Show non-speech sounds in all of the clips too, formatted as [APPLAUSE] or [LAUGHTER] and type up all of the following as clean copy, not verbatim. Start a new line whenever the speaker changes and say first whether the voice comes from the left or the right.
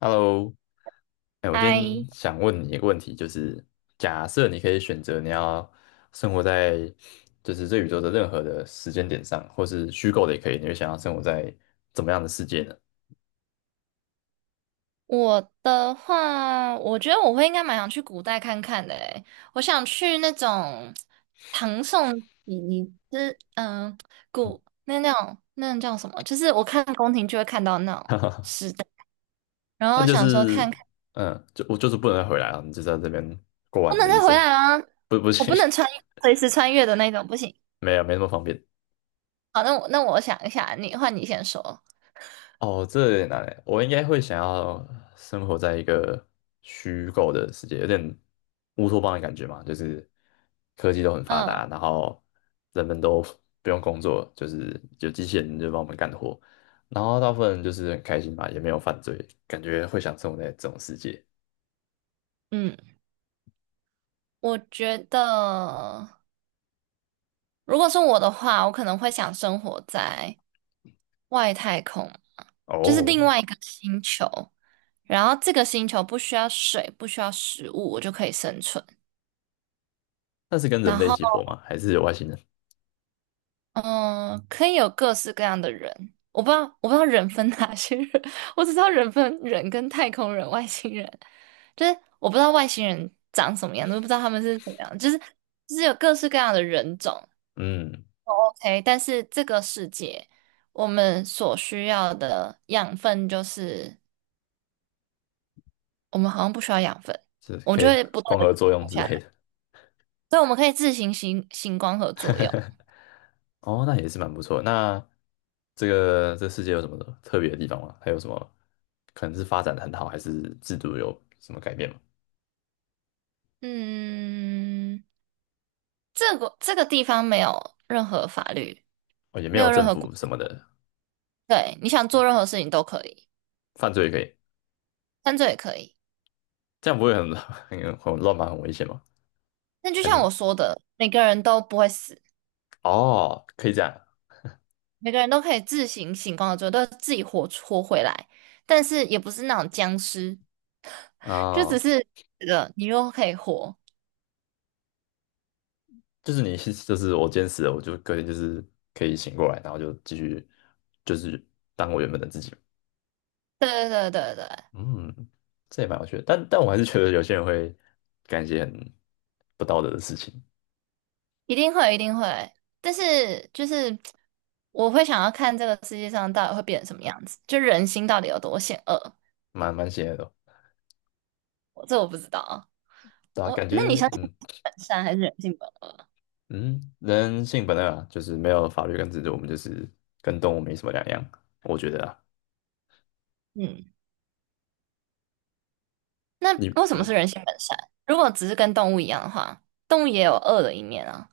left: Hello，哎，我今
right: 哎，
left: 天想问你一个问题，就是假设你可以选择你要生活在就是这宇宙的任何的时间点上，或是虚构的也可以，你会想要生活在怎么样的世界呢？
right: 我的话，我觉得我会应该蛮想去古代看看的诶。我想去那种唐宋以以之嗯古那种叫什么？就是我看宫廷就会看到那种
left: [LAUGHS]
right: 时代，然
left: 但
right: 后
left: 就
right: 想说看
left: 是
right: 看
left: 嗯，就我就是不能再回来了，你就是在这边过
right: 不
left: 完你
right: 能
left: 的一
right: 再回
left: 生，
right: 来啦，
left: 不不
right: 我
left: 行，
right: 不能
left: [LAUGHS]
right: 随时穿越的那种，不行。
left: 没有没那么方便。
right: 好，那我想一下，你换你先说。
left: 哦，这有点难诶，我应该会想要生活在一个虚构的世界，有点乌托邦的感觉嘛，就是科技都很发
right: 嗯
left: 达，然后人们都不用工作，就是有机器人就帮我们干活，然后大部分人就是很开心嘛，也没有犯罪，感觉会想生活在这种世界。
right: 嗯，我觉得。如果是我的话，我可能会想生活在外太空，就是
left: 哦，
right: 另外一个星球。然后这个星球不需要水，不需要食物，我就可以生存。
left: 那是跟人
right: 然
left: 类一
right: 后，
left: 起活吗？还是有外星人？
right: 嗯，可以有各式各样的人。我不知道，我不知道人分哪些人，[LAUGHS] 我只知道人分人跟太空人、外星人。就是我不知道外星人长什么样子，我不知道他们是怎么样，就是有各式各样的人种。
left: 嗯，
right: 哎，但是这个世界，我们所需要的养分就是，我们好像不需要养分，
left: 是
right: 我们
left: 可
right: 就
left: 以
right: 会不断
left: 光
right: 的
left: 合作用之
right: 下
left: 类
right: 来，
left: 的。
right: 所以我们可以自行光合作用。
left: 哦，那也是蛮不错的那这个这世界有什么特别的地方吗？还有什么可能是发展的很好，还是制度有什么改变吗？
right: 嗯，这个这个地方没有任何法律，
left: 哦，也没
right: 没
left: 有
right: 有任
left: 政
right: 何规
left: 府什
right: 定。
left: 么的，
right: 对，你想做任何事情都可以，
left: 犯罪也可以，
right: 犯罪也可以。
left: 这样不会很 [LAUGHS] 很很乱吗？很危险吗？
right: 但就
left: 还
right: 像
left: 是
right: 我说的，每个人都不会死，
left: 哦，可以这样
right: 每个人都可以自行光合作用，都自己活回来，但是也不是那种僵尸。就只
left: 哦，
right: 是觉得你又可以活。
left: 就是你 [LAUGHS] 就是我坚持，死了我就可以就是可以醒过来，然后就继续就是当我原本的自己。
right: 对对对对对，
left: 嗯，这也蛮有趣的，但我还是觉得有些人会干一些很不道德的事情。
right: 一定会一定会。但是就是我会想要看这个世界上到底会变成什么样子，就人心到底有多险恶，
left: 蛮邪恶的哦
right: 我不知道。啊。
left: 对啊，感
right: 那你
left: 觉
right: 想
left: 嗯
right: 本善还是人性本恶？
left: 嗯，人性本恶啊，就是没有法律跟制度，我们就是跟动物没什么两样，我觉得啊，
right: 嗯，那
left: 你
right: 为什么
left: 嗯，
right: 是人性本善？如果只是跟动物一样的话，动物也有恶的一面啊。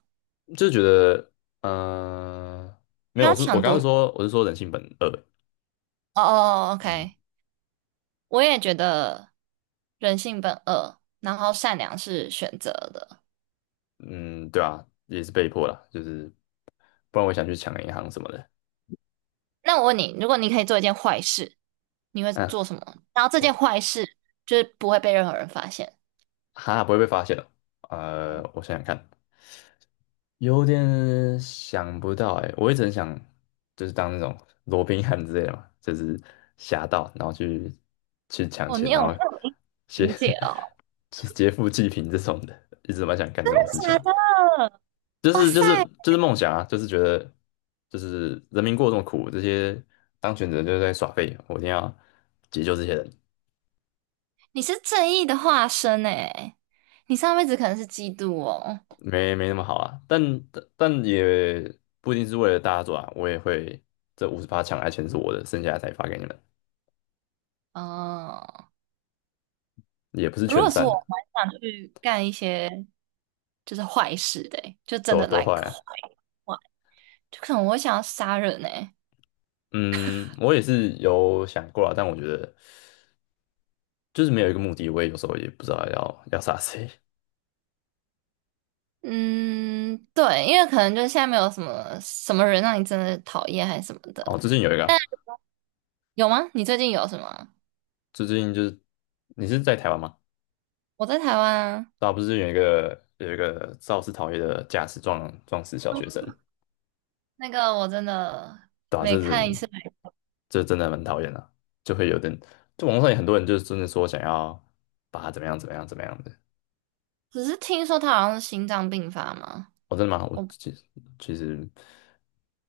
left: 就是觉得呃，没
right: 不
left: 有，我
right: 要
left: 是我刚刚
right: 夺。
left: 说我是说人性本恶，
right: 哦哦哦
left: 嗯
right: ，OK，我也觉得人性本恶，然后善良是选择的。
left: 嗯，对啊，也是被迫啦，就是不然我想去抢银行什么的，
right: 那我问你，如果你可以做一件坏事，你会
left: 嗯，
right: 做什么？然后这件
left: 我
right: 坏事就是不会被任何人发现。
left: 哈不会被发现哦，我想想看，有点想不到哎、我一直很想就是当那种 [LAUGHS] 罗宾汉之类的嘛，就是侠盗，然后去抢
right: 哦，
left: 钱，
right: 你有
left: 然后
right: 这种阴
left: 劫
right: 情节哦？
left: [LAUGHS] 去劫富济贫这种的，一直蛮想干这种事
right: 真
left: 情，
right: 的假的？
left: 就
right: 哇
left: 是就
right: 塞，
left: 是就是梦想啊，就是觉得就是人民过这么苦，这些当权者就是在耍废，我一定要解救这些人，
right: 你是正义的化身诶，你上辈子可能是基督哦。
left: 没没那么好啊，但也不一定是为了大家做啊，我也会这58抢来钱是我的，剩下的才发给你们。
right: 哦，
left: 也不是
right: 如
left: 全
right: 果是我，
left: 善
right: 我
left: 的，
right: 蛮想去干一些就是坏事的欸就真
left: 都
right: 的
left: 都坏
right: like 坏
left: 啊。
right: 坏，就可能我会想要杀人呢。
left: 嗯，我也是有想过啊，但我觉得就是没有一个目的，我也有时候也不知道要杀谁。
right: 嗯，对，因为可能就是现在没有什么什么人让你真的讨厌还是什么
left: 哦，
right: 的，
left: 最近有一个啊
right: 但有吗？你最近有什么啊？
left: 最近就是你是在台湾吗？
right: 我在台湾啊，
left: 对啊，不是有一个肇事逃逸的驾驶撞死小学生，
right: 那个我真的
left: 对吧？这
right: 每看一
left: 人
right: 次，
left: 这真的蛮讨厌的啊就会有点，就网络上有很多人就是真的说想要把他怎么样怎么样怎么样的，
right: 只是听说他好像是心脏病发嘛。
left: 哦，真的吗？我
right: 我
left: 其实其实，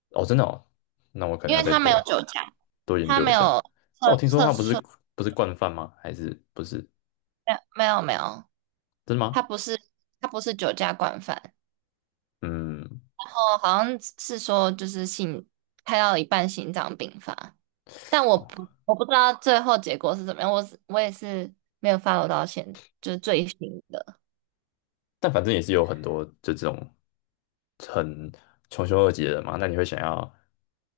left: 哦，真的哦，那我可能
right: 因
left: 要
right: 为
left: 再
right: 他没
left: 多
right: 有酒驾，
left: 多研
right: 他
left: 究
right: 没
left: 一下。
right: 有
left: 但
right: 测
left: 我听说
right: 测
left: 他不是
right: 出，
left: 不是惯犯吗？还是不是？
right: 没有没有，
left: 真的
right: 他
left: 吗？
right: 不是他不是酒驾惯犯，
left: 嗯，
right: 然后好像是说就是心开到一半心脏病发，但我
left: 哦，
right: 不我不知道最后结果是怎么样，我也是没有 follow 到现，就是最新的。
left: 但反正也是有很多就这种很穷凶恶极的人嘛。那你会想要，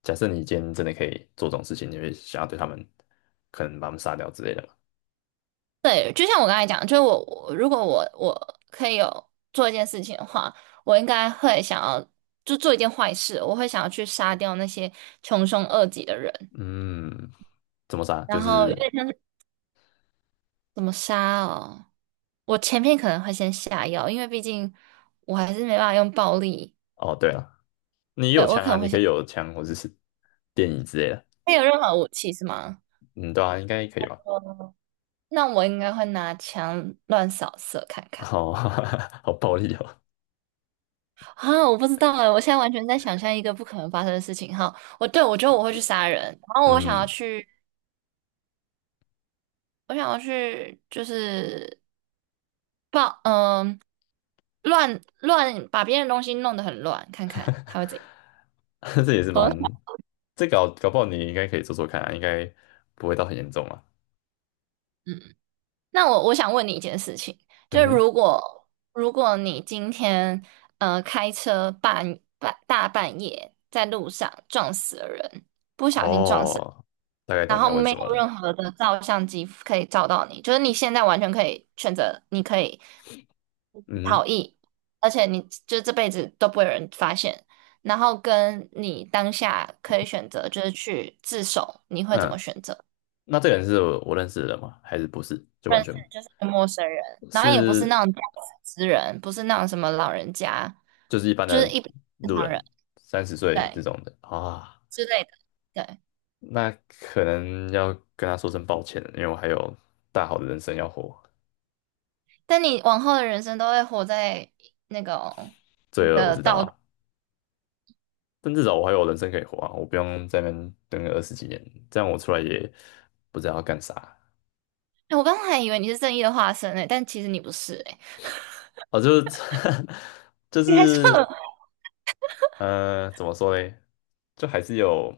left: 假设你今天真的可以做这种事情，你会想要对他们可能把他们杀掉之类的吗？
right: 对，就像我刚才讲，就是我如果我可以有做一件事情的话，我应该会想要就做一件坏事，我会想要去杀掉那些穷凶恶极的人，
left: 嗯，怎么杀？
right: 然
left: 就
right: 后有
left: 是
right: 点像是怎么杀哦，我前面可能会先下药，因为毕竟我还是没办法用暴力。
left: 哦，对了，你
right: 对，
left: 有
right: 我
left: 枪
right: 可
left: 啊，
right: 能会
left: 你可
right: 先，
left: 以有枪或者是电椅之类的。
right: 没有任何武器是吗？
left: 嗯，对啊，应该可以吧？
right: 那我应该会拿枪乱扫射看看。
left: 好，[LAUGHS] 好暴力哦。
right: 啊！我不知道哎，我现在完全在想象一个不可能发生的事情哈。我对我觉得我会去杀人，然后我想要
left: 嗯，
right: 去，我想要去就是报嗯、乱乱把别人的东西弄得很乱，看看他会怎样。
left: [LAUGHS] 这也是
right: 很好，
left: 蛮，这搞不好你应该可以做做看啊，应该不会到很严重啊。
right: 嗯，那我想问你一件事情，就
left: 嗯
right: 是
left: 哼，
right: 如果你今天开车大半夜在路上撞死了人，不小心撞死。
left: 哦，大概
right: 然
left: 懂你
right: 后
left: 要问
right: 没
left: 什么
right: 有
left: 了。
right: 任何的照相机可以照到你，就是你现在完全可以选择，你可以
left: 嗯
right: 逃
left: 哼，
right: 逸，而且你就这辈子都不会有人发现。然后跟你当下可以选择，就是去自首，你会怎么
left: 嗯，
right: 选择？
left: 那这个人是我认识的人吗？还是不是？就完
right: 认识
left: 全
right: 就是一个陌生人，然后也不是
left: 是
right: 那种驾驶之人，不是那种什么老人家，
left: 就是一般
right: 就是
left: 的
right: 一般正
left: 路
right: 常
left: 人，
right: 人，
left: 30岁这
right: 对
left: 种的啊，
right: 之类的，对。
left: 那可能要跟他说声抱歉了，因为我还有大好的人生要活。
right: 但你往后的人生都会活在那种你
left: 罪恶我
right: 的
left: 知道
right: 道。
left: 啊，但至少我还有人生可以活啊，我不用在那边等个20几年，这样我出来也不知道要干啥。
right: 我刚才还以为你是正义的化身诶，但其实你不是诶，
left: 哦，就是 [LAUGHS] 就
right: 你还说
left: 是怎么说嘞？就还是有，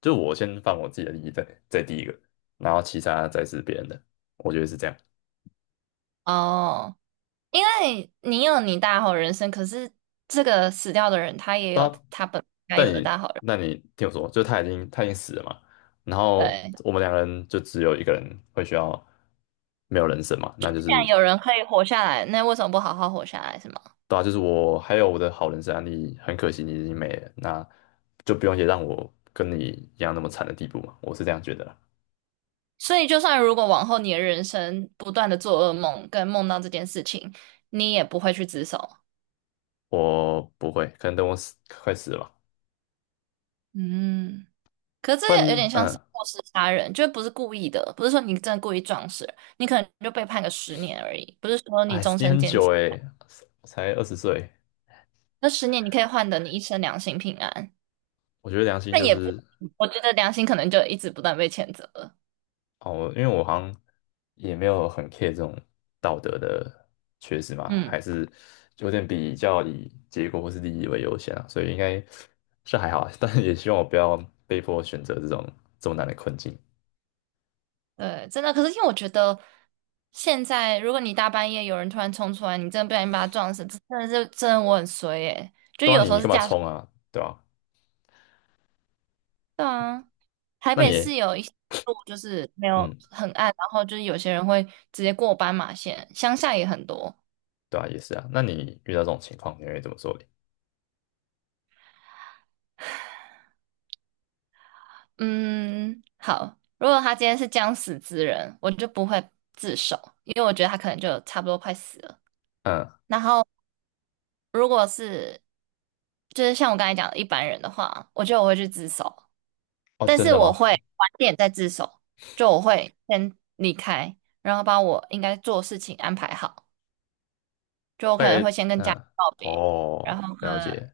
left: 就我先放我自己的利益在第一个，然后其他再是别人的，我觉得是这样。
right: [LAUGHS] 哦，因为你有你大好人生，可是这个死掉的人他也有
left: 那
right: 他本该
left: 但
right: 有的
left: 你
right: 大好人
left: 那
right: 生。
left: 你听我说，就他已经死了嘛，然后
right: 对，既
left: 我们两个人就只有一个人会需要没有人生嘛，那就是
right: 然有人可以活下来，那为什么不好好活下来，是吗？
left: 对啊，就是我还有我的好人生案例，很可惜你已经没了，那就不用也让我跟你一样那么惨的地步嘛，我是这样觉得啦。
right: 所以，就算如果往后你的人生不断的做噩梦，跟梦到这件事情，你也不会去自首。
left: 我不会，可能等我死快死了吧，
right: 嗯，可是这
left: 不
right: 也有点
left: 然
right: 像是
left: 嗯，
right: 过失杀人，就不是故意的，不是说你真的故意撞死人你可能就被判个十年而已，不是说你
left: 哎，
right: 终
left: 你
right: 身
left: 很
right: 监
left: 久
right: 禁。
left: 诶，才20岁，
right: 那十年你可以换得你一生良心平安，
left: 我觉得良心
right: 但
left: 就
right: 也不，
left: 是
right: 我觉得良心可能就一直不断被谴责了。
left: 哦，因为我好像也没有很 care 这种道德的缺失嘛，
right: 嗯，
left: 还是有点比较以结果或是利益为优先啊，所以应该是还好啊 [LAUGHS] 但是也希望我不要被迫选择这种这么难的困境。
right: 对，真的。可是因为我觉得现在，如果你大半夜有人突然冲出来，你真的不小心把他撞死，这真的是真的我很衰耶。就
left: 对啊，
right: 有时
left: 你
right: 候是
left: 干嘛
right: 驾驶，
left: 冲啊？对吧？
right: 对啊，台
left: 那
right: 北
left: 你，
right: 市有一些路就是没有
left: 嗯，
right: 很暗，然后就是有些人会直接过斑马线，乡下也很多。
left: 对啊，也是啊。那你遇到这种情况，你会怎么做你
right: 嗯，好。如果他今天是将死之人，我就不会自首，因为我觉得他可能就差不多快死了。
left: 嗯，
right: 然后，如果是就是像我刚才讲的一般人的话，我觉得我会去自首，
left: 哦，
right: 但
left: 真
right: 是
left: 的
right: 我
left: 吗？
right: 会晚点再自首，就我会先离开，然后把我应该做的事情安排好，就我
left: 大
right: 可
left: 概，
right: 能会先跟家人
left: 嗯，
right: 告别，然
left: 哦，
right: 后跟
left: 了解。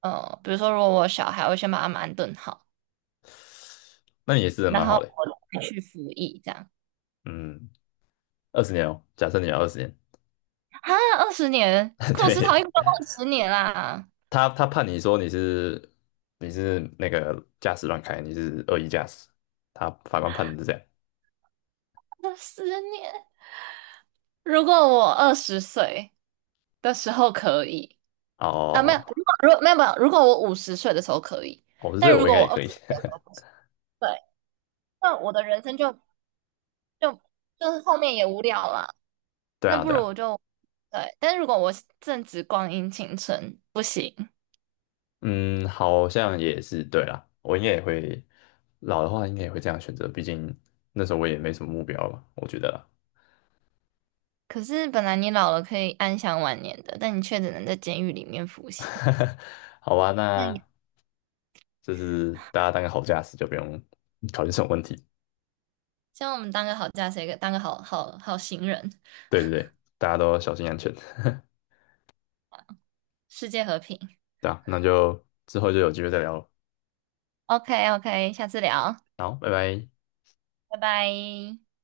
right: 呃，比如说如果我有小孩，我会先把他们安顿好，
left: 那你也是人
right: 然
left: 蛮
right: 后
left: 好的。
right: 我再去服役这样。
left: 嗯，二十年哦，假设你要二十年，
right: 啊，二十年，
left: [LAUGHS]
right: 库斯陶
left: 对，
right: 应都二十年啦，
left: 他他判你说你是你是那个驾驶乱开，你是恶意驾驶，他法官判的是这样。
right: 二十年。如果我二十岁的时候可以，啊，
left: 哦，
right: 没有，
left: 哦，
right: 如果没有，如果我50岁的时候可以，
left: 哦哦所以
right: 但
left: 我
right: 如
left: 应
right: 果
left: 该
right: 我
left: 也
right: 二
left: 可
right: 十
left: 以。
right: 岁的时候
left: [LAUGHS]
right: 不行，对，那我的人生就就是后面也无聊了。
left: 对
right: 那
left: 啊，
right: 不
left: 对
right: 如我
left: 啊。
right: 就对，但如果我正值光阴青春，不行。
left: 嗯，好像也是对啦，我应该也会老的话，应该也会这样选择，毕竟那时候我也没什么目标吧，我觉得啦。
right: 可是本来你老了可以安享晚年的，但你却只能在监狱里面服刑。
left: [LAUGHS] 好吧，
right: 那也
left: 那就是大家当个好驾驶，就不用考虑这种问题。
right: 希望我们当个好驾驶，一个当个好行人。
left: 对对对，大家都小心安全。
right: 世界和平。
left: [LAUGHS] 对啊，那就之后就有机会再聊了。
right: OK OK，下次聊，
left: 好，拜拜。
right: 拜拜。